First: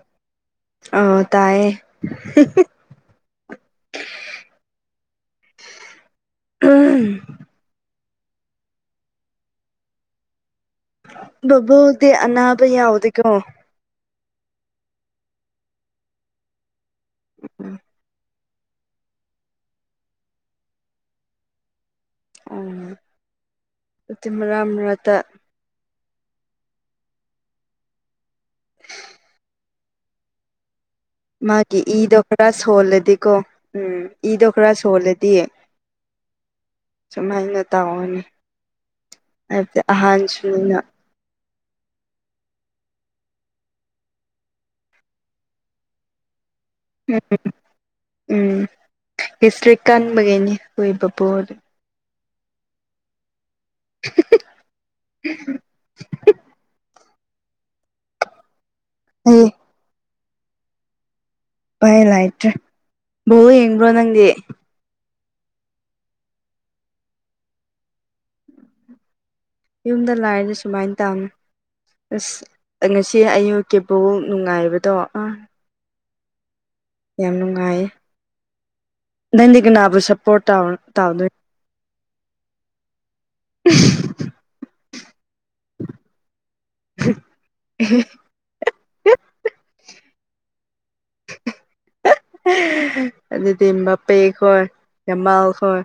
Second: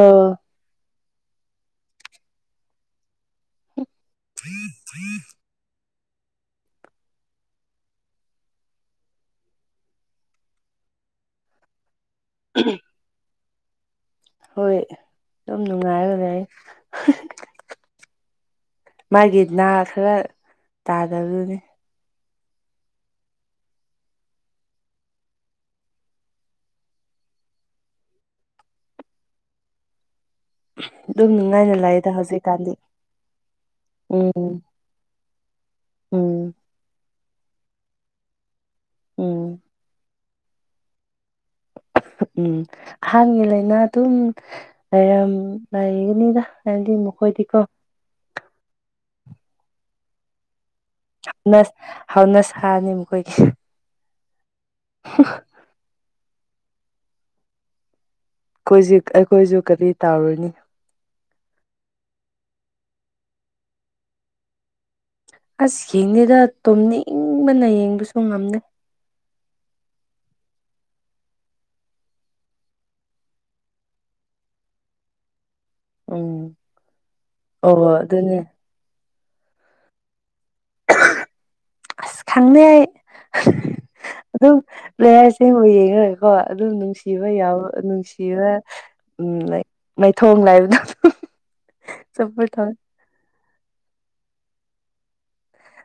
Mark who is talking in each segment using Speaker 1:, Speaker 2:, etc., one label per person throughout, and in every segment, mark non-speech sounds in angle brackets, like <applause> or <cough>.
Speaker 1: ꯑꯣ
Speaker 2: ꯑꯣ ꯇꯥꯏꯌꯦ ꯍꯤꯍꯤ
Speaker 1: <unintelligible>
Speaker 2: ꯑꯍꯝ ꯕꯣꯕꯣꯛꯇꯤ ꯑꯅꯥꯕ ꯌꯥꯎꯗꯦꯀꯣ
Speaker 1: ꯍꯣꯏ ꯗꯨꯝ ꯅꯨꯡꯉꯥꯏꯔꯒ ꯂꯩ ꯃꯥꯒꯤ ꯅꯥ ꯈꯔ ꯇꯥꯗꯕꯗꯨꯅꯤ
Speaker 2: ꯑꯣ ꯑꯗꯨ ꯃꯔꯛ ꯃꯔꯛꯇ
Speaker 1: ꯑꯗꯨꯝ ꯅꯨꯡꯉꯥꯏꯅ
Speaker 2: ꯃꯥꯒꯤ
Speaker 1: ꯂꯩꯗ
Speaker 2: ꯏꯗꯣ ꯈꯔ
Speaker 1: ꯍꯧꯖꯤꯛꯀꯥꯟꯗꯤ
Speaker 2: ꯁꯣꯜꯂꯗꯤꯀꯣ ꯎꯝ ꯏꯗꯣ ꯈꯔ ꯁꯣꯜꯂꯗꯤ
Speaker 1: ꯎꯝ
Speaker 2: ꯁꯨꯃꯥꯏꯅ ꯇꯧꯔꯅꯤ
Speaker 1: ꯎꯝ
Speaker 2: ꯍꯥꯏꯕꯗꯤ ꯑꯍꯥꯟꯁꯨꯅꯤꯅ
Speaker 1: ꯎꯝ ꯑꯍꯥꯡꯥꯟꯒꯤ ꯂꯩꯅꯥꯗꯨꯝ ꯂꯩꯔꯝ ꯂꯩꯒꯅꯤꯗ ꯍꯥꯢꯗꯤ ꯃꯈꯣꯏꯗꯤꯀꯣ
Speaker 2: ꯎꯝ ꯍꯤꯁꯇ꯭ꯔꯤꯛ ꯀꯟꯕꯒꯤꯅꯤ ꯀꯣꯢ ꯄꯨꯄꯨꯗꯨ
Speaker 1: ꯍꯥꯎꯅ ꯁꯥꯅꯦ ꯃꯈꯣꯏꯒꯤ
Speaker 2: ꯍꯝꯍꯝꯍꯝ ꯍꯝꯍꯝ
Speaker 1: ꯑꯩꯈꯣꯏꯖꯤ
Speaker 2: ꯑꯩ
Speaker 1: ꯑꯩꯈꯣꯏꯖꯨ ꯀꯔꯤ ꯇꯥꯎꯔꯅꯤ
Speaker 2: ꯄꯥꯏꯂꯩꯇ꯭ꯔꯦ ꯕꯣꯜ ꯌꯦꯡꯕ꯭ꯔꯣ ꯅꯪꯗꯤ
Speaker 1: ꯑꯁ ꯌꯦꯡꯗꯦꯗ ꯇꯨꯝꯅꯤꯡꯕꯅ ꯌꯦꯡꯕꯁꯨ ꯉꯝꯗꯦ
Speaker 2: ꯌꯨꯝꯗ ꯂꯥꯏꯔꯗꯤ ꯁꯨꯃꯥꯏꯅ ꯇꯝ ꯑꯁ ꯉꯁꯤ ꯑꯌꯨꯛꯀꯤ ꯕꯣꯜ ꯅꯨꯡꯉꯥꯏꯕꯗꯣ ꯑ
Speaker 1: ꯎꯝ
Speaker 2: ꯌꯥꯝ
Speaker 1: ꯑꯣ
Speaker 2: ꯅꯨꯡꯉꯥꯏꯌꯦ
Speaker 1: ꯑꯗꯨꯅꯦ
Speaker 2: ꯅꯪꯗꯤ ꯀꯅꯥꯕꯨ ꯁꯞꯄꯣꯔꯠ ꯇꯥꯎ ꯇꯧꯗꯣꯏ
Speaker 1: ꯑꯁ ꯈꯪꯗꯦ ꯑꯩ ꯍꯥ ꯑꯗꯨꯝ ꯄ꯭ꯂꯦꯌꯥꯔꯁꯤꯡꯕꯨ ꯌꯦꯡꯔꯒꯀꯣ ꯑꯗꯨꯝ ꯅꯨꯡꯁꯤꯕ ꯌꯥꯎꯕ ꯅꯨꯡꯁꯤꯕ ꯂꯥꯏꯛ ꯃꯥꯏꯊꯣꯡ ꯂꯩꯕꯗꯨ
Speaker 2: ꯍꯝꯍꯝ ꯍꯥꯍꯥ ꯑꯗꯨꯗꯤ ꯃꯥꯞ ꯄꯦ ꯀꯣꯏ ꯌꯥꯝꯃꯜ ꯀꯣꯏ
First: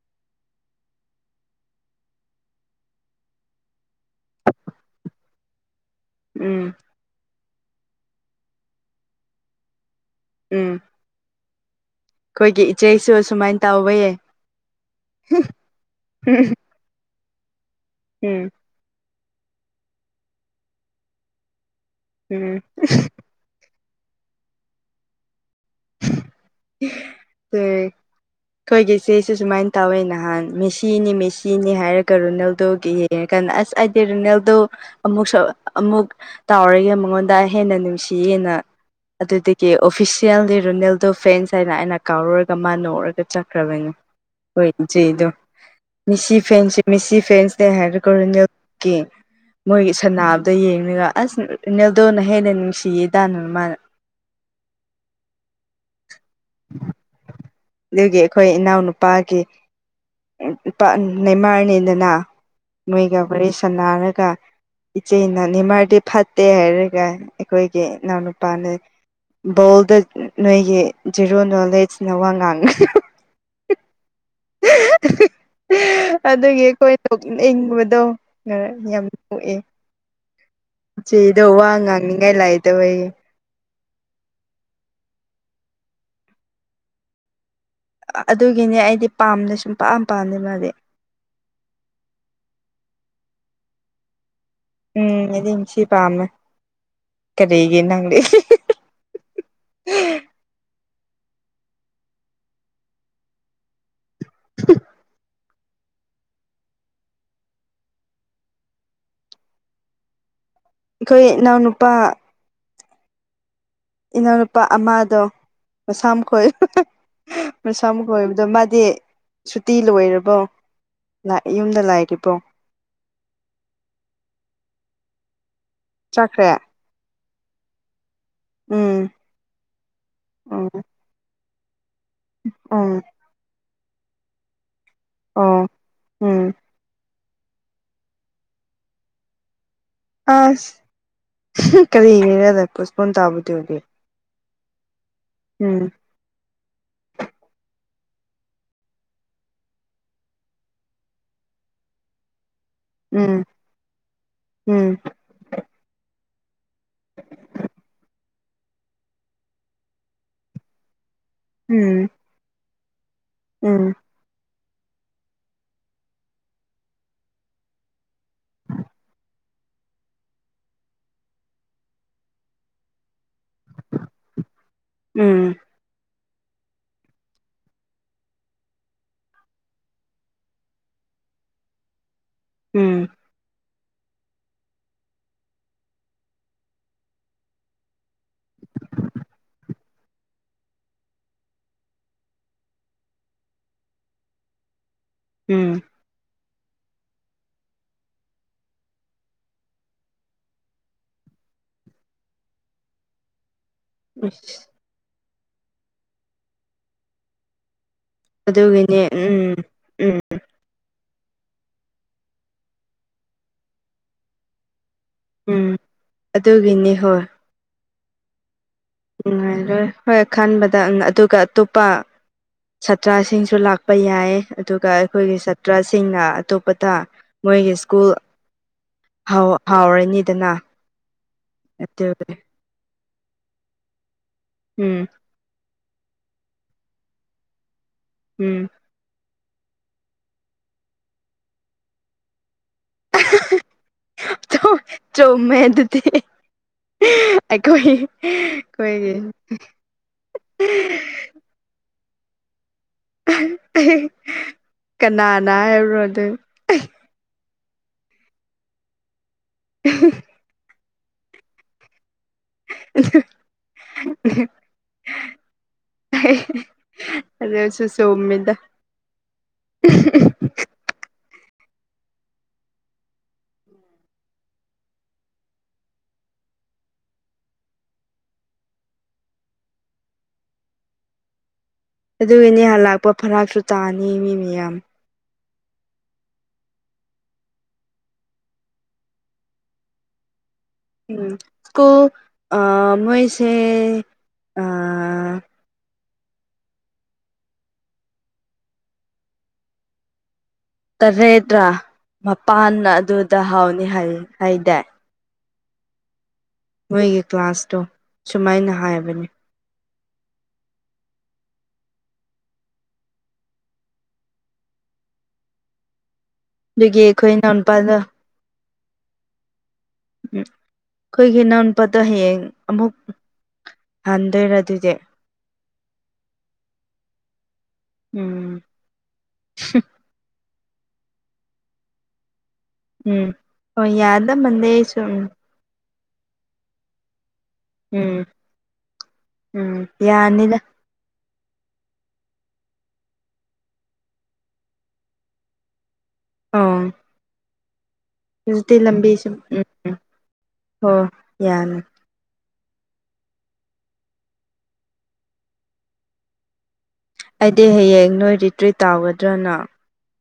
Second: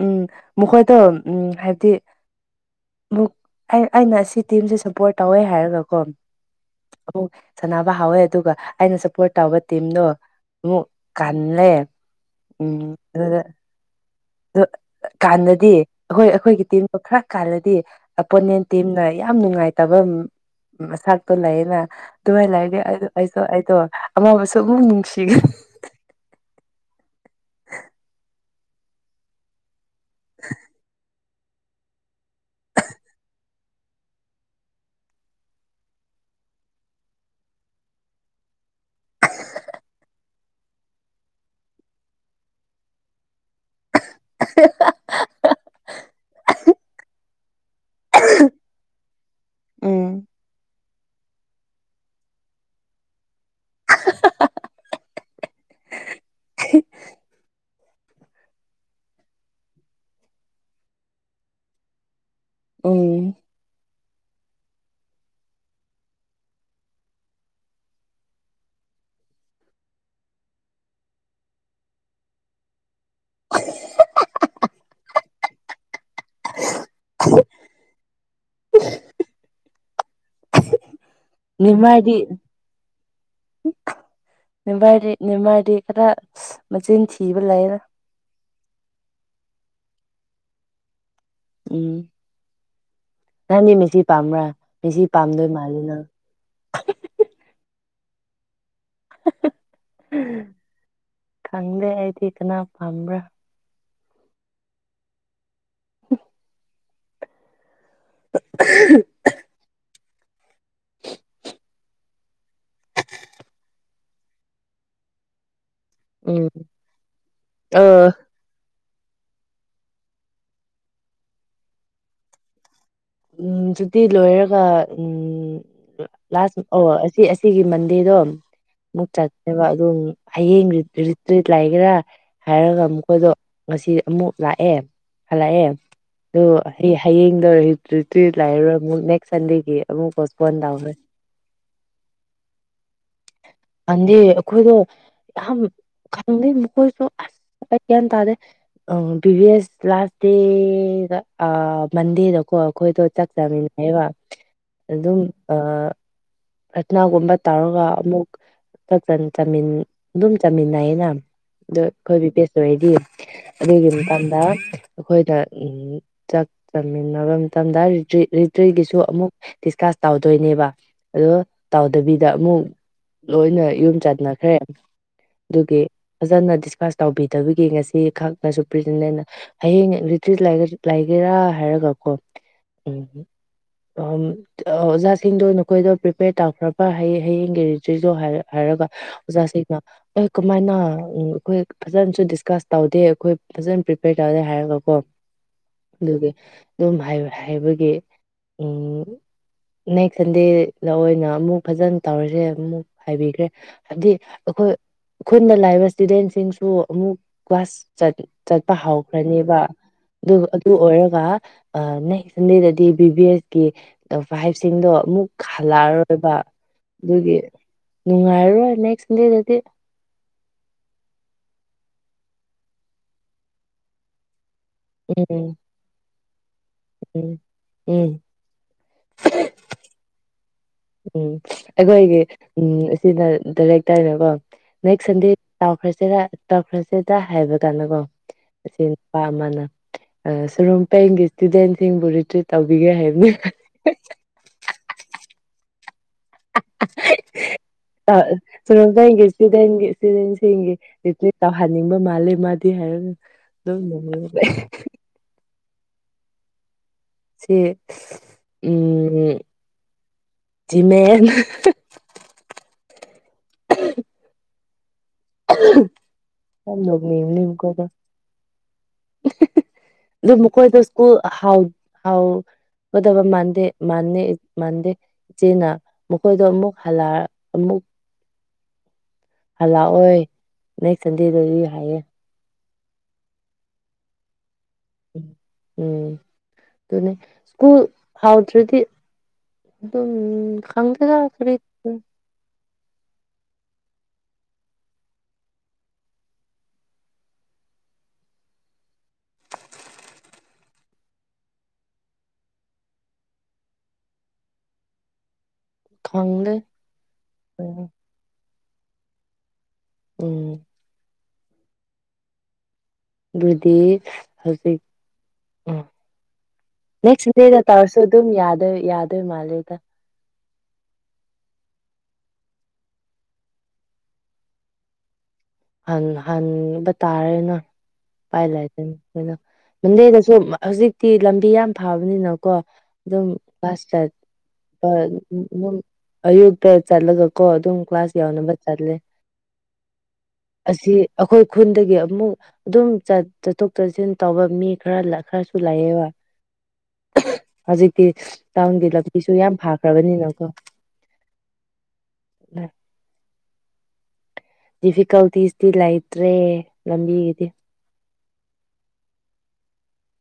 Speaker 1: ꯎꯝ ꯃꯈꯣꯏꯗꯣ ꯎꯝ ꯍꯥꯏꯕꯗꯤ ꯑꯃꯨꯛ ꯑꯩ ꯑꯩꯅ ꯁꯤ ꯇꯤꯝꯁꯦ ꯁꯞꯄꯣꯔꯠ ꯇꯧꯋꯦ ꯍꯥꯏꯔꯒ ꯀꯣ
Speaker 2: ꯎꯝ
Speaker 1: ꯑꯃꯨꯛ ꯁꯥꯟꯅꯕ ꯍꯧꯋꯦ ꯑꯗꯨꯒ ꯑꯩꯅ ꯁꯞꯄꯣꯔꯠ ꯇꯧꯕ ꯇꯤꯝꯗꯣ
Speaker 2: ꯎꯝ
Speaker 1: ꯑꯃꯨꯛ ꯀꯥꯟꯂꯦ
Speaker 2: ꯑꯩꯈꯣꯏꯒꯤ ꯏꯆꯦꯁꯨ ꯁꯨꯃꯥꯏꯅ ꯇꯧꯋꯦ
Speaker 1: ꯑꯗꯨ ꯀꯥꯟꯗꯗꯤ ꯑꯩꯈꯣꯏ
Speaker 2: ꯎꯝ
Speaker 1: ꯑꯩꯈꯣꯏꯒꯤ ꯇꯤꯝꯗꯣ ꯈꯔ ꯀꯥꯟꯂꯗꯤ ꯑꯄꯣꯅꯦꯟ ꯇꯤꯝꯅ ꯌꯥꯝ ꯅꯨꯡꯉꯥꯏꯇꯕ ꯃꯁꯛꯇꯣ ꯂꯩꯌꯦꯅ
Speaker 2: ꯎꯝ
Speaker 1: ꯑꯗꯨꯃꯥꯏꯅ ꯂꯩꯔꯗꯤ ꯑꯩꯁꯨ ꯑꯩꯗꯣ ꯑꯃꯨꯛꯀꯁꯨ ꯑꯃꯨꯛ ꯅꯨꯡꯁꯤꯒꯅꯤ
Speaker 2: ꯍꯤ ꯑꯦ ꯑꯩꯈꯣꯏꯒꯤ ꯢꯆꯦꯁꯨ ꯁꯨꯃꯥꯏꯅ ꯇꯧꯋꯦ ꯅꯍꯥꯟ ꯃꯦꯁꯤꯅꯤ ꯃꯦꯁꯤ ꯁꯤꯅꯤ ꯍꯥꯏꯔꯒ ꯔꯣꯅꯥꯜꯗꯣꯒꯤ ꯌꯦꯡꯉꯀꯥꯟꯗ ꯑꯁ ꯑꯩꯗꯤ ꯔꯣꯅꯥꯜꯗꯣ ꯑꯃꯨꯛꯁꯨ ꯑꯃꯨꯛ ꯇꯥꯎꯔꯒꯦ ꯃꯉꯣꯟꯗ ꯍꯦꯟꯅ ꯅꯨꯡꯁꯤꯌꯦꯅ ꯑꯗꯨꯗꯒꯤ ꯑꯣꯐꯤꯁꯦꯜꯂꯤ ꯔꯣꯅꯥꯜꯗꯣ ꯐꯦꯟꯁ ꯍꯥꯏꯅ ꯑꯩꯅ ꯀꯧꯔꯒ ꯃꯥ ꯅꯣꯛꯔꯒ ꯆꯠꯈ꯭ꯔꯕꯅꯦ ꯍꯣꯏ ꯏꯆꯦꯗꯣ ꯃꯤꯁꯤ ꯐꯦꯟꯁ ꯃꯤꯁꯤ ꯐꯦꯟꯁꯅꯦ ꯍꯥꯏꯔꯒ ꯔꯣꯅꯥꯜꯒꯤ ꯃꯣꯏꯒꯤ
Speaker 1: ꯎꯝ
Speaker 2: ꯁꯅꯕꯗ ꯌꯦꯡꯔꯒ ꯑꯁ ꯔꯣꯅꯥꯜꯗꯣꯅ ꯍꯦꯟꯅ ꯅꯨꯡꯁꯤꯌꯦꯗꯅ ꯃꯥꯅ
Speaker 1: ꯑꯍꯦ
Speaker 2: ꯑꯗꯨꯒꯤ ꯑꯩꯈꯣꯏ ꯏꯅꯥꯎꯅꯨꯄꯥꯒꯤ ꯑꯦ ꯅꯨꯄꯥ ꯅꯦꯃꯥꯔꯅꯦꯗꯅ ꯃꯣꯏꯒ
Speaker 1: ꯎꯝ
Speaker 2: ꯋꯥꯔꯤ ꯁꯥꯟꯅꯔꯒ ꯏꯆꯦꯅ ꯅꯦꯃꯥꯔꯗꯤ ꯐꯠꯇꯦ ꯍꯥꯏꯔꯒ ꯑꯩꯈꯣꯏꯒꯤ ꯏꯅꯥꯎꯅꯨꯄꯥꯅ ꯕꯣꯜꯗ ꯅꯣꯏꯒꯤ ꯖꯦꯔꯣ ꯅꯣꯂꯦꯖꯅ ꯋꯥ ꯉꯥꯡꯒꯅꯨ
Speaker 1: ꯍꯥꯍꯥꯍꯥꯍꯥꯍꯥ
Speaker 2: ꯑ ꯑꯗꯨꯒꯤ ꯑꯩꯈꯣꯏ ꯏꯪꯕꯗꯣ ꯉꯔꯥꯡ ꯌꯥꯝ ꯅꯣꯛꯑꯦ ꯆꯦꯗꯣ ꯋꯥ ꯉꯥꯡꯅꯤꯡꯉꯥꯏ ꯂꯩꯇꯕꯒꯤ
Speaker 1: ꯅꯕꯥꯥꯏꯗꯤ ꯅꯦꯝꯃꯥꯏꯗꯤ ꯈꯔ ꯃꯆꯤꯟ ꯊꯤꯕ ꯂꯩꯔꯦ
Speaker 2: ꯑꯗꯨꯒꯤꯅꯦ ꯑꯩꯗꯤ ꯄꯥꯝꯅ ꯁꯨꯝ ꯄꯥꯝ ꯄꯥꯝꯗꯦ ꯃꯥꯗꯤ
Speaker 1: ꯎꯝ ꯅꯪꯗꯤ ꯃꯦꯁꯤ ꯄꯥꯝꯕ꯭ꯔꯥ ꯃꯦꯁꯤ
Speaker 2: ꯎꯝ
Speaker 1: ꯄꯥꯝꯗꯣꯏ
Speaker 2: ꯑꯩꯗꯤ
Speaker 1: ꯃꯥꯜꯂꯦ
Speaker 2: ꯃꯦꯁꯤ
Speaker 1: ꯅꯪ
Speaker 2: ꯄꯥꯝꯃꯦ ꯀꯔꯤꯒꯤ ꯅꯪꯗꯤ
Speaker 1: ꯈꯪꯗꯦ ꯑꯩꯗꯤ ꯀꯅꯥ ꯄꯥꯝꯕ꯭ꯔꯥ
Speaker 2: ꯍ
Speaker 1: ꯍ ꯑ ꯍ ꯍ
Speaker 2: ꯑꯩꯈꯣꯏ ꯏꯅꯥꯎ ꯅꯨꯨꯄꯥ ꯏꯅꯥꯎꯅꯨꯄꯥ ꯑꯃꯗꯣ ꯃꯁꯝ ꯈꯣꯏ
Speaker 1: ꯎꯝ
Speaker 2: ꯃꯁꯝ
Speaker 1: ꯑꯥ
Speaker 2: ꯈꯣꯏꯕꯗꯣ ꯃꯥꯗꯤ ꯁꯨꯇꯤ ꯂꯣꯏꯔꯕꯣ ꯂꯥꯛꯏ ꯌꯨꯝꯗ ꯂꯥꯏꯔꯤꯕꯣ
Speaker 1: ꯎꯝ ꯗꯌꯨꯇꯤ ꯂꯣꯏꯔꯒ ꯎꯝ
Speaker 2: ꯆꯠꯈ꯭ꯔꯦ
Speaker 1: ꯂꯥꯁ ꯑꯣ ꯁꯤ ꯑꯁꯤꯒꯤ ꯃꯟꯗꯦꯗꯣ ꯑꯃꯨꯛ
Speaker 2: ꯎꯝ
Speaker 1: ꯆꯠꯅꯦꯕ ꯑꯗꯨ ꯍꯌꯦꯡ
Speaker 2: ꯎꯝ
Speaker 1: ꯔꯤꯇ꯭ꯔꯤꯠ ꯂꯩꯒꯦꯔꯥ ꯍꯥꯏꯔꯒ
Speaker 2: ꯎꯝ
Speaker 1: ꯃꯈꯣꯏꯗꯣ ꯉꯁꯤ ꯑꯃꯨꯛ ꯂꯥꯛꯑꯦ ꯍꯜꯂꯛꯑꯦ
Speaker 2: ꯑꯣ
Speaker 1: ꯑꯗꯨ
Speaker 2: ꯎꯝ
Speaker 1: ꯍꯌꯦꯡꯗꯣ ꯔꯤꯇ꯭ꯔꯤꯠ ꯂꯩꯔꯔꯣꯏ ꯑꯃꯨꯛ ꯅꯦꯛꯁ ꯁꯟꯗꯦꯒꯤ ꯑꯃꯨꯛ ꯄꯣꯁꯄꯣꯟ
Speaker 2: ꯑꯁ
Speaker 1: ꯇꯧꯈ꯭ꯔꯦ
Speaker 2: ꯀꯔꯤꯒꯤꯔꯗ ꯄꯣꯁꯄꯣꯟ ꯇꯧꯕꯗꯨꯗꯤ
Speaker 1: ꯈꯣꯏꯗꯣ ꯌꯥꯝ ꯈꯪꯗꯩ ꯃꯈꯣꯏꯁꯨ ꯑꯁ ꯒ꯭ꯌꯥꯟ ꯇꯥꯗꯦ ꯑꯥ ꯄ꯭ꯔꯤꯚꯤꯌꯁ ꯂꯥꯁ ꯗꯦ ꯗ ꯑꯥ ꯃꯟꯗꯦꯗꯀꯣ ꯑꯩꯈꯣꯏꯗꯣ ꯆꯥꯛ
Speaker 2: ꯎꯝ
Speaker 1: ꯆꯥꯃꯤꯟꯅꯩꯕ
Speaker 2: ꯎꯝ
Speaker 1: ꯑꯗꯨꯝ ꯑꯥ ꯔꯠꯅꯥꯒꯨꯝꯕ ꯇꯧꯔꯒ ꯑꯃꯨꯛ ꯆꯥꯛ ꯆꯥꯃꯤꯟ ꯑꯗꯨꯝ ꯆꯥꯃꯤꯟꯅꯩꯌꯦꯅ ꯗꯣ
Speaker 2: ꯎꯝ
Speaker 1: ꯑꯩꯈꯣꯏ ꯕꯤ ꯕꯤ ꯑꯦꯁ ꯂꯣꯢꯔꯗꯤ ꯑꯗꯨꯒꯤ
Speaker 2: ꯎꯝ
Speaker 1: ꯃꯇꯝꯗ ꯑꯩꯈꯣꯏꯅ ꯎꯝ ꯆꯥꯛ ꯆꯥꯃꯤꯟꯅꯕ ꯃꯇꯝꯗ ꯔꯤꯇ꯭ꯔꯤꯠ ꯔꯤꯇ꯭ꯔꯤꯒꯤꯁꯨ ꯑꯃꯨꯛꯀ ꯗꯤꯁ ꯇꯧꯗꯣꯏꯅꯦꯕ ꯑꯗꯣ ꯇꯧꯗꯕꯤꯗ ꯑꯃꯨꯛ ꯂꯣꯏꯅ ꯌꯨꯝ ꯆꯠꯅꯈ꯭ꯔꯦ
Speaker 2: ꯎꯝ
Speaker 1: ꯑꯗꯨꯒꯤ ꯐꯖꯅ ꯗꯤꯁꯀꯥꯁ ꯇꯧꯕꯤꯗꯕꯒꯤ ꯉꯁꯤ ꯈꯛꯅ ꯁꯨꯄ꯭ꯔꯤꯇꯦꯟꯗꯦꯟꯅ ꯍꯌꯦꯡ ꯔꯤꯇ꯭ꯔꯤꯠ ꯂꯩ ꯂꯩꯒ ꯍꯦꯔꯥ ꯍꯥꯏꯔꯒ ꯀꯣ ꯎꯝ ꯑꯝ ꯑꯥ ꯑꯣꯖꯥꯁꯤꯡꯗ ꯑꯣꯏꯅ ꯑꯩꯈꯣꯏꯗꯣ ꯄ꯭ꯔꯤꯄꯦꯌꯔ ꯇꯧꯈ꯭ꯔꯕ ꯍꯌꯦꯡ ꯍꯌꯦꯡꯒꯤ ꯔꯤꯇ꯭ꯔꯤꯗꯣ ꯍꯥꯏꯔ ꯍꯥꯏꯔꯒ ꯍꯦꯢꯔꯒ ꯑꯣꯖꯥꯁꯤꯡꯅ ꯑꯦ ꯀꯃꯥꯏꯅ ꯎ ꯑꯩꯈꯣꯏ ꯐꯖꯅꯁꯨ ꯗꯤꯁꯀꯁ ꯇꯧꯗꯦ ꯑꯩꯈꯣꯏ ꯐꯖꯅ ꯄ꯭ꯔꯤꯄꯦꯌꯔ ꯇꯧꯗꯦ ꯍꯥꯏꯔꯒꯀꯣ
Speaker 2: ꯎꯝ
Speaker 1: ꯑꯗꯨꯒꯤ ꯑꯗꯨꯝ ꯍꯥꯏ ꯍꯥꯏꯕꯒꯤ ꯎꯝ ꯅꯦꯛꯁ ꯁꯟꯗꯦꯗ ꯑꯣꯏꯅ ꯑꯃꯨꯛ ꯐꯖꯅ ꯇꯧꯔꯁꯦ ꯑꯃꯨꯛ ꯍꯥꯏꯕꯤꯈ꯭ꯔꯦ ꯍꯥꯏꯕꯗꯤ ꯑꯩꯈꯣꯏ ꯈꯨꯟꯗ ꯂꯩꯕ ꯏꯁꯇꯨꯗꯦꯟꯁꯤꯡꯁꯨ ꯑꯃꯨꯛ ꯀ꯭ꯂꯥꯁ ꯍꯠ ꯆꯠꯄ
Speaker 2: ꯑꯗꯨꯒꯤꯅꯦ ꯎꯝ
Speaker 1: ꯍꯧꯈ꯭ꯔꯅꯤꯕ
Speaker 2: ꯎꯝ
Speaker 1: ꯑꯗꯨ ꯑꯗꯨ ꯑꯣꯏꯔꯒ ꯒ ꯑꯥ ꯅꯦꯛꯁ ꯁꯟꯗꯦꯗꯗꯤ ꯕꯤ ꯕꯤ ꯑꯦꯁ ꯀꯤ <unintelligible> ꯍꯥꯏꯁꯤꯡꯗꯣ ꯑꯃꯨꯛ
Speaker 2: ꯎꯝ
Speaker 1: ꯍꯜꯂꯛꯑꯔꯣꯏꯕ
Speaker 2: ꯑꯗꯨꯒꯤꯅꯤ
Speaker 1: ꯑꯗꯨꯒꯤ ꯅꯨꯡꯉꯥꯏꯔꯣꯏ
Speaker 2: ꯅꯨꯡꯉꯥꯏꯔꯣꯢ ꯍꯣꯏ ꯈꯟꯕꯗ ꯑꯗꯨꯒ ꯑꯇꯣꯞꯄ ꯁꯥꯇ꯭ꯔꯁꯤꯡꯁꯨ ꯂꯥꯛꯄ ꯌꯥꯏ ꯑꯗꯨꯒ
Speaker 1: ꯎꯝ
Speaker 2: ꯑꯩꯈꯣꯏꯒꯤ ꯁꯥꯇ꯭ꯔꯁꯤꯡꯅ ꯑꯇꯣꯞꯄꯗ
Speaker 1: ꯎꯝ
Speaker 2: ꯃꯣꯏꯒꯤ
Speaker 1: ꯎꯝ
Speaker 2: ꯁ꯭ꯀꯨꯜ ꯐꯥꯎ ꯐꯥꯎꯔꯅꯤꯗꯅ
Speaker 1: ꯎꯝ ꯑꯩꯈꯣꯏꯒꯤ ꯎꯝ ꯁꯤꯗ ꯗꯥꯢꯔꯦꯛꯇꯔꯗ ꯀꯣ ꯅꯦꯛꯁ
Speaker 2: ꯎꯝ
Speaker 1: ꯁꯟꯗꯦ ꯇꯧꯈ꯭ꯔꯁꯤꯔ ꯇꯧꯈ꯭ꯔꯁꯤꯗ ꯍꯥꯏꯕ ꯀꯥꯟꯗꯀꯣ
Speaker 2: ꯎꯝ
Speaker 1: ꯑꯁꯤ ꯅꯨꯄꯥ ꯑꯃꯅ ꯁꯨꯔꯨꯝꯄꯦꯡꯒꯤ ꯏꯁꯇꯨꯗꯦꯟꯁꯤꯡꯕꯨ ꯔꯤꯇ꯭ꯔꯤꯠ ꯇꯧꯕꯤꯒꯦ ꯍꯥꯏꯕꯅꯦ
Speaker 2: ꯍꯤꯍꯤ
Speaker 1: ꯍꯩ ꯍꯦ <unintelligible> ꯏꯁꯇꯨꯗꯦꯟ ꯏꯁꯇꯨꯗꯦꯟꯁꯤꯡꯒꯤ ꯔꯤꯇ꯭ꯔꯤꯠ ꯇꯧꯍꯟꯅꯤꯡꯕ ꯃꯥ
Speaker 2: ꯑꯍ ꯑꯍ ꯍꯦ ꯍꯦ
Speaker 1: ꯅꯣꯛꯅꯤꯡꯕ
Speaker 2: ꯀꯅꯥꯅ ꯍꯥꯏꯔꯨꯔꯗꯤ ꯑꯍꯤ
Speaker 1: ꯁꯤ ꯎꯝ
Speaker 2: ꯎꯍꯨ
Speaker 1: ꯖꯤꯃꯦꯟ
Speaker 2: ꯑꯗꯨ ꯎꯍꯨꯝ
Speaker 1: <unintelligible> ꯑ ꯍꯦ ꯍꯦ
Speaker 2: ꯑꯗꯨꯁꯨ ꯆꯨꯝꯃꯤꯗ
Speaker 1: ꯑꯗꯨ ꯃꯈꯣꯏꯗꯣ ꯁ꯭ꯀꯨꯜ ꯍꯧ ꯍꯧ ꯒꯗꯕ ꯃꯥꯟꯗꯦ ꯃꯥꯟꯅꯦ ꯃꯥꯥꯟꯗꯦ ꯆꯦꯅ ꯃꯈꯣꯏꯗꯣ ꯑꯃꯨꯛ ꯍꯥꯜꯂ ꯑꯃꯨꯛ ꯍꯜꯂꯥꯛꯑꯣꯏ ꯅꯛꯁ ꯁꯟꯗꯦꯗꯗꯤ ꯍꯥꯏꯌꯦ
Speaker 2: ꯑꯗꯨꯒꯤꯅꯦ ꯍꯜꯂꯥꯛꯄ ꯐꯔꯥꯛꯁꯨ ꯇꯥꯅꯤ ꯃꯤ ꯃꯌꯥꯝ
Speaker 1: ꯎꯝ ꯑꯗꯨꯅꯦ ꯁ꯭ꯀꯨꯜ ꯐꯥꯎꯗ꯭ꯔꯗꯤ ꯑꯗꯨꯅꯤꯅꯦ ꯈꯪꯗꯦꯗ
Speaker 2: ꯎꯝ
Speaker 1: ꯀꯔꯤ
Speaker 2: ꯁ꯭ꯀꯨꯜ ꯑꯥ ꯃꯣꯏꯁꯦ ꯑꯥ ꯇꯔꯦꯠꯇ꯭ꯔꯥ ꯃꯄꯥꯟ ꯑꯗꯨꯗ ꯍꯥꯎꯅꯤ ꯍꯥꯏ ꯍꯥꯏꯗꯥꯏ
Speaker 1: ꯈꯪꯗꯦ
Speaker 2: ꯃꯣꯏꯒꯤ ꯀ꯭ꯂꯥꯁꯇꯣ ꯁꯨꯃꯥꯏꯅ ꯍꯥꯏꯕꯅꯦ
Speaker 1: ꯎꯝ ꯑꯗꯨꯗꯤ ꯍꯧꯖꯤꯛ ꯎꯝ
Speaker 2: ꯑꯗꯨꯒꯤ
Speaker 1: ꯅꯦꯛꯁ
Speaker 2: ꯑꯩꯈꯣꯏ
Speaker 1: ꯗꯦꯗ ꯇꯧꯔꯁꯨ
Speaker 2: ꯏꯅꯥꯎꯅꯨꯄꯥꯗꯣ ꯎꯝ
Speaker 1: ꯑꯗꯨꯝ ꯌꯥꯗꯣꯏ ꯌꯥꯗꯣꯏ ꯃꯥꯂꯦꯗ
Speaker 2: ꯎꯝ ꯑꯩꯈꯣꯏꯒꯤ ꯏꯅꯥꯎ ꯅꯨꯄꯥꯗ ꯍꯌꯦꯡ ꯑꯃꯨꯛ ꯍꯟꯗꯣꯏꯔ ꯑꯗꯨꯗꯤ
Speaker 1: ꯍꯟ ꯍꯟꯕ ꯇꯥꯔꯦꯅ ꯄꯥꯏ
Speaker 2: ꯎꯝ
Speaker 1: ꯂꯩꯗꯅ ꯀꯩꯅꯣ ꯃꯟꯗꯦꯗꯁꯨ ꯍꯧꯖꯤꯛꯇꯤ ꯂꯝꯕꯤ ꯌꯥꯝ ꯐꯕꯅꯦꯅ ꯀꯣ
Speaker 2: ꯎꯝ
Speaker 1: ꯑꯗꯨꯝ
Speaker 2: ꯍꯣꯏ
Speaker 1: ꯚꯥꯁ
Speaker 2: ꯌꯥꯗ ꯃꯥꯟꯂꯦ
Speaker 1: ꯇ
Speaker 2: ꯑꯩꯁꯨ ꯎꯝ
Speaker 1: ꯑꯌꯨꯛꯇ ꯆꯠꯂꯒ ꯀꯣ ꯑꯗꯨꯝ
Speaker 2: ꯎꯝ
Speaker 1: ꯀ꯭ꯂꯥꯁ ꯌꯥꯎꯅꯕ ꯇꯜꯂꯦ
Speaker 2: ꯉꯟꯅꯤꯗ
Speaker 1: ꯑꯩꯈꯣꯏ ꯈꯨꯟꯗꯒꯤ ꯑꯃꯨꯛ ꯑꯗꯨꯝ ꯆꯠꯊꯣꯛ ꯆꯠꯁꯤꯟ ꯇꯧꯕ ꯃꯤ ꯈꯔ ꯈꯔꯁꯨ ꯂꯩꯑꯦꯕ
Speaker 2: ꯑꯥ
Speaker 1: ꯍꯧꯖꯤꯛꯇꯤ
Speaker 2: ꯍꯧꯖꯤꯛꯇꯤ
Speaker 1: ꯇꯥꯎꯟꯒꯤ ꯂꯝꯕꯤꯁꯨ ꯌꯥꯝ
Speaker 2: ꯎꯝ ꯎꯝ
Speaker 1: ꯐꯈ꯭ꯔꯕꯅꯤꯅꯀꯣ
Speaker 2: ꯍꯣ ꯌꯥꯅꯤ
Speaker 1: ꯑ ꯗꯤꯐꯤꯀꯜꯇꯤꯁꯇꯤ ꯂꯩꯇ꯭ꯔꯦ ꯂꯝꯕꯤꯒꯤꯗꯤ
Speaker 2: ꯑꯩꯗꯤ ꯍꯌꯦꯡ ꯅꯣꯏ ꯔꯤꯇ꯭ꯔꯤꯠ ꯇꯧꯒꯗ꯭ꯔꯅ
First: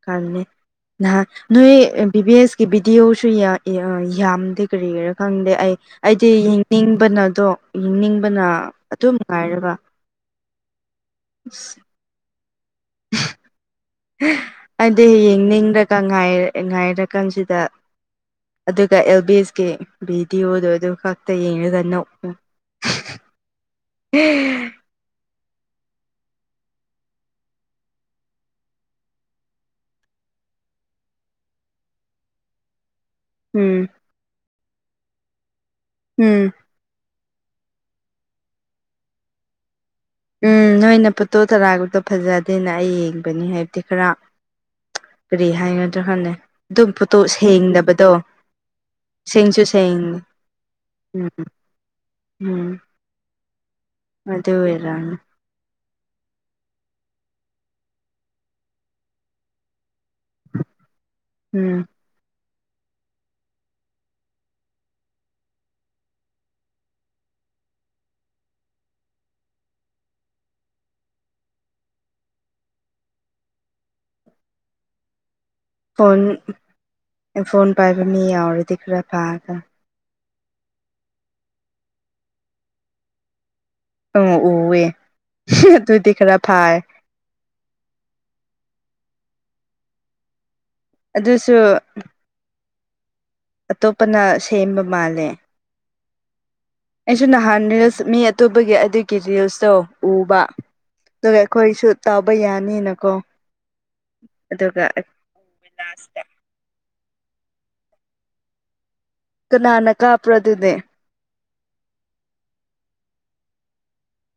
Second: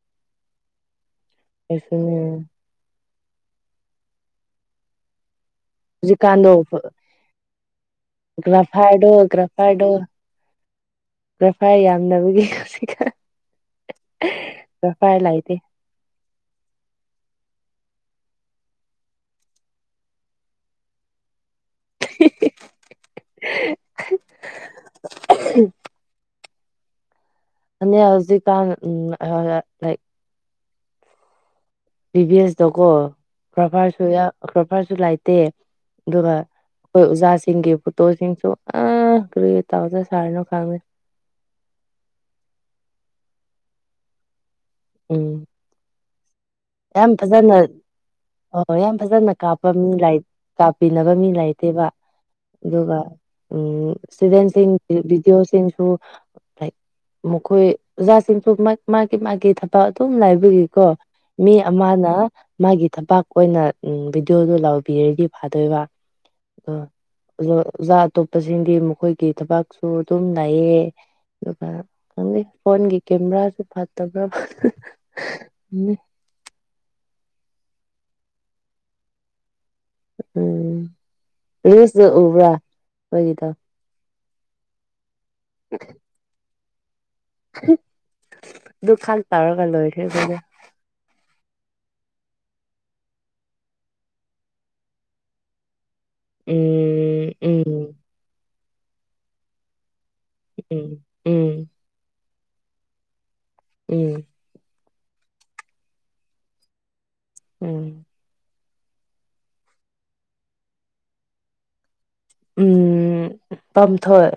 Speaker 2: ꯈꯅꯤ ꯅꯍꯥꯟ ꯅꯣꯏ
Speaker 1: ꯀꯩꯁꯨꯅꯦ
Speaker 2: ꯕꯤ ꯕꯤ ꯑꯦꯁ ꯀ ꯚꯤꯗꯤꯑꯣꯁꯨ ꯌꯥꯝꯗꯦ ꯀꯔꯤ ꯒꯤꯔꯥ ꯈꯪꯗꯦ ꯑꯩ ꯑꯩꯗꯤ
Speaker 1: ꯍꯧꯖꯤꯛꯀꯥꯟꯗꯣ
Speaker 2: ꯌꯦꯡꯅꯤꯡꯕꯅꯗꯣ ꯌꯦꯡꯅꯤꯡꯕꯅ
Speaker 1: ꯒ꯭ꯔꯥꯐꯥꯏꯔꯗꯣ
Speaker 2: ꯑꯗꯨꯝ ꯉꯥꯏꯔꯒ
Speaker 1: ꯂꯐꯥꯏ ꯌꯥꯝꯗꯕꯒꯤ ꯍꯧꯖꯤꯛ
Speaker 2: ꯑꯩꯗꯤ
Speaker 1: ꯂꯩꯇꯦ
Speaker 2: ꯌꯦꯡꯅꯤꯡꯗꯒ ꯉꯥꯏꯔꯀꯥꯟꯁꯤꯗ ꯑꯗꯨꯒ ꯑꯦꯜꯕꯤꯁꯀꯤ ꯚꯤꯗꯤꯑꯣꯗꯣ ꯑꯗꯨ ꯈꯛꯇ ꯌꯦꯡꯉ ꯗꯅꯥꯎ ꯍꯥꯍꯥꯍꯥ
Speaker 1: ꯑꯍꯝ ꯍꯧꯖꯤꯛ ꯀꯥꯟ ꯎꯝ ꯑ ꯂꯥꯛꯏ ꯕꯤ ꯚꯦꯁꯇꯣꯀꯣ
Speaker 2: ꯎꯝ
Speaker 1: ꯀ꯭ꯔꯐꯔꯁꯨ ꯀ꯭ꯔꯐꯔꯁꯨ ꯂꯩꯥꯏꯇꯦ ꯑꯗꯨꯒ
Speaker 2: ꯎꯝ
Speaker 1: ꯑꯩꯈꯣꯏ ꯑꯣꯖꯥꯁꯤꯡꯒꯤ ꯄꯨꯇꯣꯁꯤꯡꯁꯨ ꯑ ꯇꯧꯗ ꯁꯥꯔꯤꯅꯣ
Speaker 2: ꯎꯝ
Speaker 1: ꯈꯪꯗꯦ
Speaker 2: ꯅꯣꯏꯅ ꯄꯣꯇꯣ ꯇꯔꯥꯛꯄꯇꯣ ꯐꯖꯗꯦꯅ ꯑꯩ ꯌꯦꯡꯕꯅꯤ ꯍꯥꯏꯕꯗꯤ ꯈꯔ
Speaker 1: ꯎꯝ
Speaker 2: ꯀꯔꯤꯍꯥꯏꯒꯗ꯭ꯔꯥ ꯈꯪꯗꯦ ꯑꯗꯨꯝ
Speaker 1: ꯌꯥꯝ
Speaker 2: ꯄꯣꯠꯇꯣ
Speaker 1: ꯐꯖꯅ
Speaker 2: ꯁꯦꯡꯗꯕꯗꯣ ꯁꯦꯡꯁꯨ ꯁꯦꯡ
Speaker 1: ꯇꯥꯛꯞꯄꯤꯅꯕ ꯃꯤ
Speaker 2: ꯎꯝ
Speaker 1: ꯂꯩꯇꯦꯕ
Speaker 2: ꯎꯝ
Speaker 1: ꯑꯗꯨꯒ ꯎꯝ
Speaker 2: ꯑꯗꯨ
Speaker 1: ꯏꯁꯇꯨꯗꯦꯟꯁꯤꯡ
Speaker 2: ꯑꯣꯏꯔꯝꯅꯤ
Speaker 1: ꯚꯤꯗꯤꯑꯣꯁꯤꯡꯁꯨ ꯂꯥꯏꯛ ꯃꯈꯣꯏ ꯑꯣꯖꯥꯁꯤꯡꯁꯨ ꯃꯥꯒꯤ ꯃꯥꯒꯤ ꯊꯕꯛ ꯑꯗꯨꯝ ꯂꯩꯕꯒꯤꯀꯣ ꯃꯤ
Speaker 2: ꯎꯝ
Speaker 1: ꯑꯃꯅ ꯃꯥꯒꯤ ꯊꯕꯥꯛ ꯑꯣꯏꯅ ꯚꯤꯗꯤꯑꯣꯗꯨ ꯂꯥꯎꯕꯤꯔꯗꯤ ꯐꯥꯗꯣꯏꯕ ꯑ ꯑꯣꯖꯥ ꯑꯇꯣꯞꯄꯁꯤꯡꯗꯤ ꯃꯈꯣꯏꯒꯤ ꯊꯕꯛꯁꯨ ꯑꯗꯨꯝ ꯂꯩꯌꯦ ꯑꯗꯨꯒ ꯈꯪꯗꯦ ꯐꯣꯟꯒꯤ ꯀꯦꯃꯦꯔꯥꯗꯨ ꯐꯠꯇꯕ꯭ꯔꯥ ꯈꯪꯗꯦ
Speaker 2: ꯐꯣꯟ ꯑꯥꯏ ꯐꯣꯟ ꯄꯥꯏꯕ ꯃꯤ ꯌꯥꯎꯔꯗꯤ ꯈꯔ ꯐꯗ꯭ꯔꯥ
Speaker 1: ꯎꯝ ꯔꯤꯁꯇ ꯎꯕ꯭ꯔꯥ ꯑꯩꯈꯣꯏꯒꯤꯗ
Speaker 2: ꯎ ꯎꯑꯦ ꯑꯗꯨꯗꯤ ꯈꯔ ꯐꯥꯏ
Speaker 1: ꯗꯨ ꯈꯛ ꯇꯧꯔꯒ ꯂꯣꯏꯈ꯭ꯔꯦ ꯈꯣꯏꯗꯤ
Speaker 2: ꯑꯗꯨꯁꯨ ꯑꯇꯣꯞꯄꯅ ꯁꯦꯝꯕ ꯃꯥꯜꯂꯦ ꯑꯩꯁꯨ
Speaker 1: ꯎꯝ
Speaker 2: ꯅꯍꯥꯟ
Speaker 1: ꯎꯝ
Speaker 2: ꯔꯤꯜꯁ ꯃꯤ ꯑꯇꯣꯞꯄꯒꯤ ꯑꯗꯨꯒꯤ ꯔꯤꯜꯁꯇꯣ ꯎꯕ
Speaker 1: ꯎꯝ
Speaker 2: ꯑꯗꯨꯒ
Speaker 1: ꯎꯝ
Speaker 2: ꯑꯩꯈꯣꯏꯁꯨ ꯇꯥꯕ ꯌꯥꯅꯤꯅꯀꯣ
Speaker 1: ꯎꯝ
Speaker 2: ꯑꯗꯨꯒ <unintelligible>
Speaker 1: ꯎꯝ
Speaker 2: ꯀꯅꯥꯅ ꯀꯥꯞꯄ꯭ꯔꯥꯗꯨꯗꯤ
Speaker 1: ꯎꯝ ꯄꯝꯊꯣꯏ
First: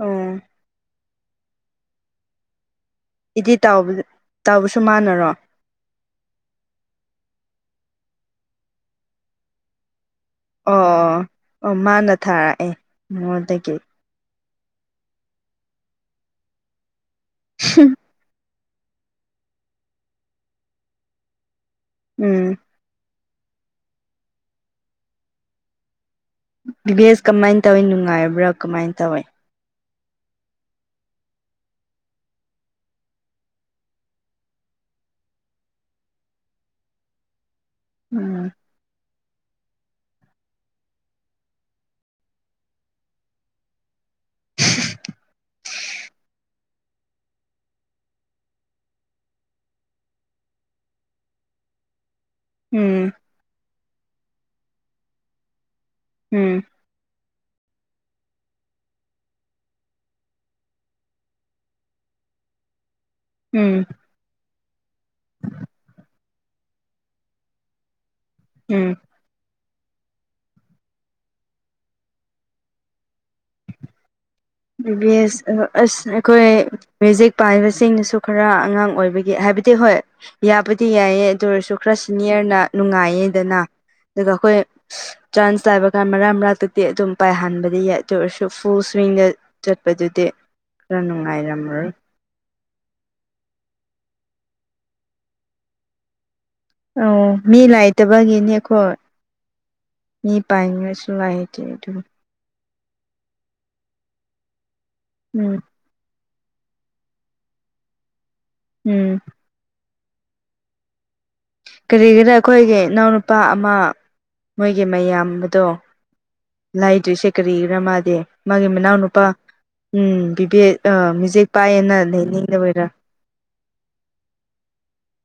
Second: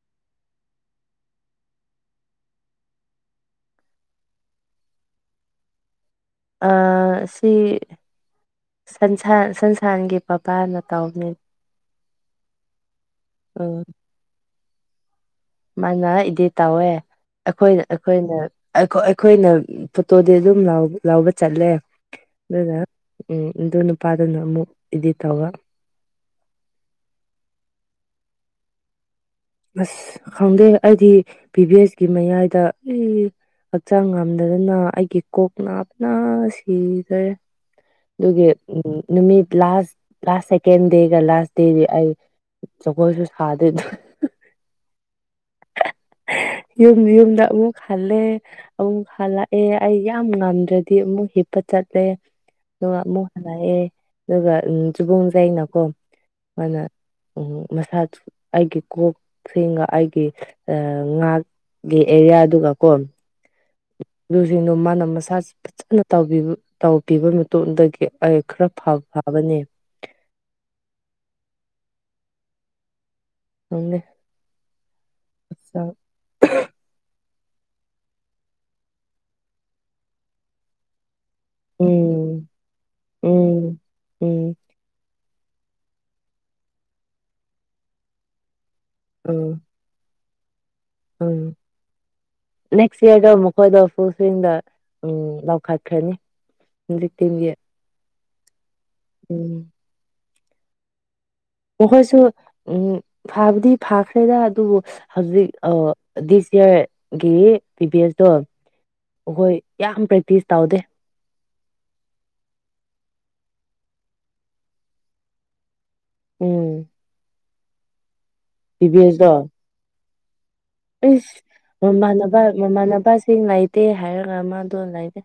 Speaker 2: ꯑ ꯏꯗꯤꯠ ꯇꯧꯕꯁꯨ ꯃꯥꯟꯅꯔꯣ
Speaker 1: ꯑ ꯁꯤ ꯁꯟꯁꯥ ꯁꯟꯁꯥꯟꯒꯤ
Speaker 2: ꯑꯣ
Speaker 1: ꯃꯕꯥꯅ
Speaker 2: ꯑꯣ
Speaker 1: ꯇꯥꯎꯕꯅꯦ
Speaker 2: ꯑꯣ ꯃꯥꯅ ꯊꯥꯔꯛꯑꯦ ꯃꯉꯣꯟꯗꯒꯤ
Speaker 1: ꯃꯥꯅ ꯏꯗꯤꯠ ꯇꯧꯋꯦ ꯑꯩꯈꯣꯏꯅ ꯑꯩꯈꯣꯏꯅ ꯑꯈꯣꯢ ꯑꯈꯣꯏꯅ ꯐꯣꯇꯣꯗꯤ ꯑꯗꯨꯝ ꯂꯧꯕ ꯆꯠꯂꯦ
Speaker 2: ꯎꯝ
Speaker 1: ꯑꯗꯨꯅ ꯎꯝ ꯑꯗꯨ ꯅꯨꯄꯥꯗꯨꯅ ꯑꯃꯨꯛ ꯏꯗꯤꯠ ꯇꯧꯒ
Speaker 2: ꯕꯤꯚꯦꯁ ꯀꯃꯥꯏꯅ ꯇꯧꯏꯤ ꯅꯨꯡꯉꯥꯏꯕ꯭ꯔꯥ ꯀꯃꯥꯏꯅ ꯇꯧꯏ
Speaker 1: ꯑꯁ ꯈꯪꯗꯦ ꯑꯩꯗꯤ ꯄꯤ ꯚꯤ ꯑꯦꯁꯀꯤ ꯃꯌꯥꯏꯗ ꯍꯛꯆꯥꯡ ꯉꯝꯗꯗꯅ ꯑꯩꯒꯤ ꯀꯣꯛ ꯅꯥꯕꯅ ꯁꯤꯖꯔꯦ
Speaker 2: ꯎꯝ
Speaker 1: ꯑꯗꯨꯒꯤ ꯎ ꯅꯨꯃꯤꯠ ꯂꯥꯁ ꯂꯥꯁ ꯁꯦꯀꯦꯟ ꯗꯦꯒ ꯂꯥꯁ ꯗꯦꯗꯤ ꯑꯩ ꯖꯒꯣꯏꯁꯨ ꯁꯥꯗꯦ ꯑꯗꯨ ꯍ ꯌꯨꯝ ꯌꯨꯝꯗ ꯑꯃꯨꯛ ꯍꯜꯂꯦ ꯑꯃꯨꯛ ꯍꯜꯂꯛꯑꯦ ꯑꯩ ꯌꯥꯝ ꯉꯝꯗ꯭ꯔꯗꯤ ꯑꯃꯨꯛ ꯏꯄꯥ ꯆꯠꯂꯦ ꯑꯗꯨꯒ
Speaker 2: ꯎꯝ
Speaker 1: ꯑꯃꯨꯛ ꯍꯜꯂꯛꯑꯦ ꯑꯗꯨꯒ ꯆꯨꯕꯣꯡꯁꯩꯅꯀꯣ
Speaker 2: ꯎꯝ
Speaker 1: ꯃꯥꯅ ꯎꯝ ꯃꯁꯥ ꯑꯩꯒꯤ ꯀꯣꯛꯁꯤꯡꯒ ꯑꯩꯒꯤ ꯉꯥꯥꯛꯒꯤ ꯑꯦꯔꯤꯌꯥꯗꯨꯒ ꯀꯣ
Speaker 2: ꯎꯝ
Speaker 1: ꯑꯗꯨꯨꯁꯤꯡꯗꯣ ꯃꯥꯅ ꯃꯁꯥ ꯐꯖꯅ ꯇꯧꯕꯕ ꯇꯧꯕꯤꯕ ꯃꯇꯨꯡꯗꯒꯤ ꯑꯩ ꯈꯔ
Speaker 2: ꯎꯝ
Speaker 1: ꯐꯕ ꯐꯕꯅꯦ ꯎꯝ ꯅꯦ
Speaker 2: ꯕꯤꯕꯤ ꯑꯦꯁ ꯑꯁ ꯑꯩꯈꯣꯏ ꯃꯌꯨꯖꯤꯛ ꯄꯥꯏꯕꯁꯤꯡꯅꯁꯨ ꯈꯔ ꯑꯉꯥꯡ ꯑꯣꯏꯕꯒꯤ ꯍꯥꯏꯕꯗꯤ ꯍꯣꯏ ꯌꯥꯕꯨꯗꯤ ꯌꯥꯏꯌꯦ ꯑꯗꯨꯇ ꯑꯣꯏꯔꯁꯨ ꯈꯔ
Speaker 1: ꯎꯝ
Speaker 2: ꯁꯤꯅꯤꯌꯔꯅ ꯅꯨꯡꯉꯥꯏꯌꯦꯗꯅ
Speaker 1: ꯎꯝ
Speaker 2: ꯑꯗꯨꯒ
Speaker 1: ꯎꯝ
Speaker 2: ꯑꯩꯈꯣꯏ ꯆꯥꯟꯁ ꯂꯥꯏꯕ ꯀꯥꯟ ꯃꯔꯛ ꯃꯔꯛꯇꯛꯇꯤ ꯑꯗꯨꯝ ꯄꯥꯏꯍꯟꯕꯗꯤ ꯌꯥꯏ ꯑꯗꯨ ꯑꯣꯏꯔꯁꯨ ꯐꯨꯜ ꯁ꯭ꯋꯤꯡꯗ
Speaker 1: ꯎꯝ
Speaker 2: ꯆꯠꯄꯗꯨꯗꯤ ꯈꯔ
Speaker 1: ꯎꯝ
Speaker 2: ꯅꯨꯡꯉꯥꯏꯔꯝꯃꯔꯣꯏ
Speaker 1: ꯅꯦꯛꯁ ꯌꯦꯔꯗ ꯃꯈꯣꯏꯗ ꯐꯨꯋꯗ ꯎ ꯂꯥꯎꯈꯠꯈ꯭ꯔꯅꯤ
Speaker 2: ꯑꯣ ꯃꯤ ꯂꯥꯏꯇꯕꯒꯤꯅꯦꯈꯣ
Speaker 1: ꯎꯝ
Speaker 2: ꯃꯤ ꯄꯥꯏꯅꯨ ꯁꯨ ꯍꯥꯏ
Speaker 1: ꯃꯈꯣꯏꯁꯨ ꯎ ꯐꯥꯕꯨꯗꯤ ꯐꯥꯈ꯭ꯔꯦꯗ ꯑꯗꯨꯕꯨ ꯍꯧꯖꯤꯛ
Speaker 2: ꯎꯝ
Speaker 1: ꯑ ꯗꯤꯁ ꯏꯌꯥꯔꯒꯤ ꯄꯤꯚꯤ ꯑꯦꯁꯇꯣ
Speaker 2: ꯎꯝ
Speaker 1: ꯑꯩꯈꯣꯏ ꯌꯥꯝ ꯄꯔꯛꯇꯤꯁ ꯇꯧꯗꯦ
Speaker 2: ꯀꯔꯤꯒꯤꯔ ꯑꯩꯈꯣꯏꯒꯤ ꯏꯅꯥꯎꯅꯨꯄꯥ ꯑꯃ ꯃꯣꯏꯒꯤ ꯃꯌꯥꯝꯗꯣ
Speaker 1: ꯎꯝ
Speaker 2: ꯂꯥꯏꯗ꯭ꯔꯤꯁꯦ ꯀꯔꯤꯒꯤꯔ ꯃꯥꯗꯤ ꯃꯥꯒꯤ ꯃꯅꯥꯎꯅꯨꯄꯥ ꯎꯝ ꯕꯤꯕꯦꯛ ꯑ
Speaker 1: ꯏꯁ
Speaker 2: ꯃꯤꯖꯤꯛ ꯄꯥꯏꯌꯦꯅ
Speaker 1: ꯃꯃꯥꯟꯅꯕ
Speaker 2: ꯂꯩꯅꯤꯡꯗꯕꯩꯔꯥ
Speaker 1: ꯃꯃꯥꯟꯅꯕꯁꯤꯡ ꯂꯩꯇꯦ ꯍꯥꯏꯔꯒ ꯃꯥꯗꯣ ꯂꯩꯔꯦ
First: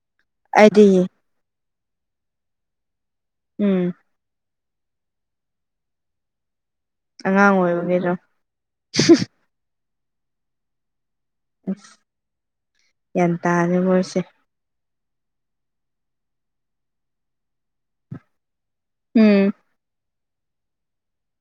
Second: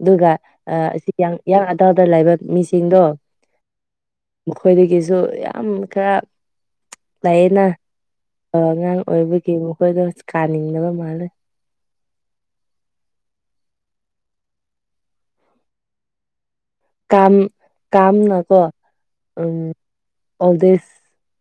Speaker 1: ꯑꯗꯨꯒ
Speaker 2: ꯑꯩꯗꯤ
Speaker 1: ꯏꯌꯥꯡ ꯑꯗꯥꯋꯥꯏꯗ ꯂꯩꯕ ꯃꯤꯁꯤꯡꯗꯣ
Speaker 2: ꯎꯝ
Speaker 1: ꯃꯈꯣꯏꯗꯒꯤꯁꯨ ꯌꯥꯝ ꯈꯔ
Speaker 2: ꯑꯉꯥꯡ
Speaker 1: ꯂꯩꯌꯦꯅ
Speaker 2: ꯑꯣꯏꯕꯒꯤꯔꯣ
Speaker 1: ꯑꯉꯥꯡ ꯑꯣꯏꯕꯒꯤ ꯃꯈꯣꯏꯗꯣ ꯀꯥꯅꯤꯡꯗꯕ ꯃꯥꯜꯂꯦ
Speaker 2: ꯑ ꯒꯌ꯭ꯥꯟ ꯇꯔꯦꯕꯣ ꯑꯩꯁꯦ ꯎꯝ
Speaker 1: <unintelligible>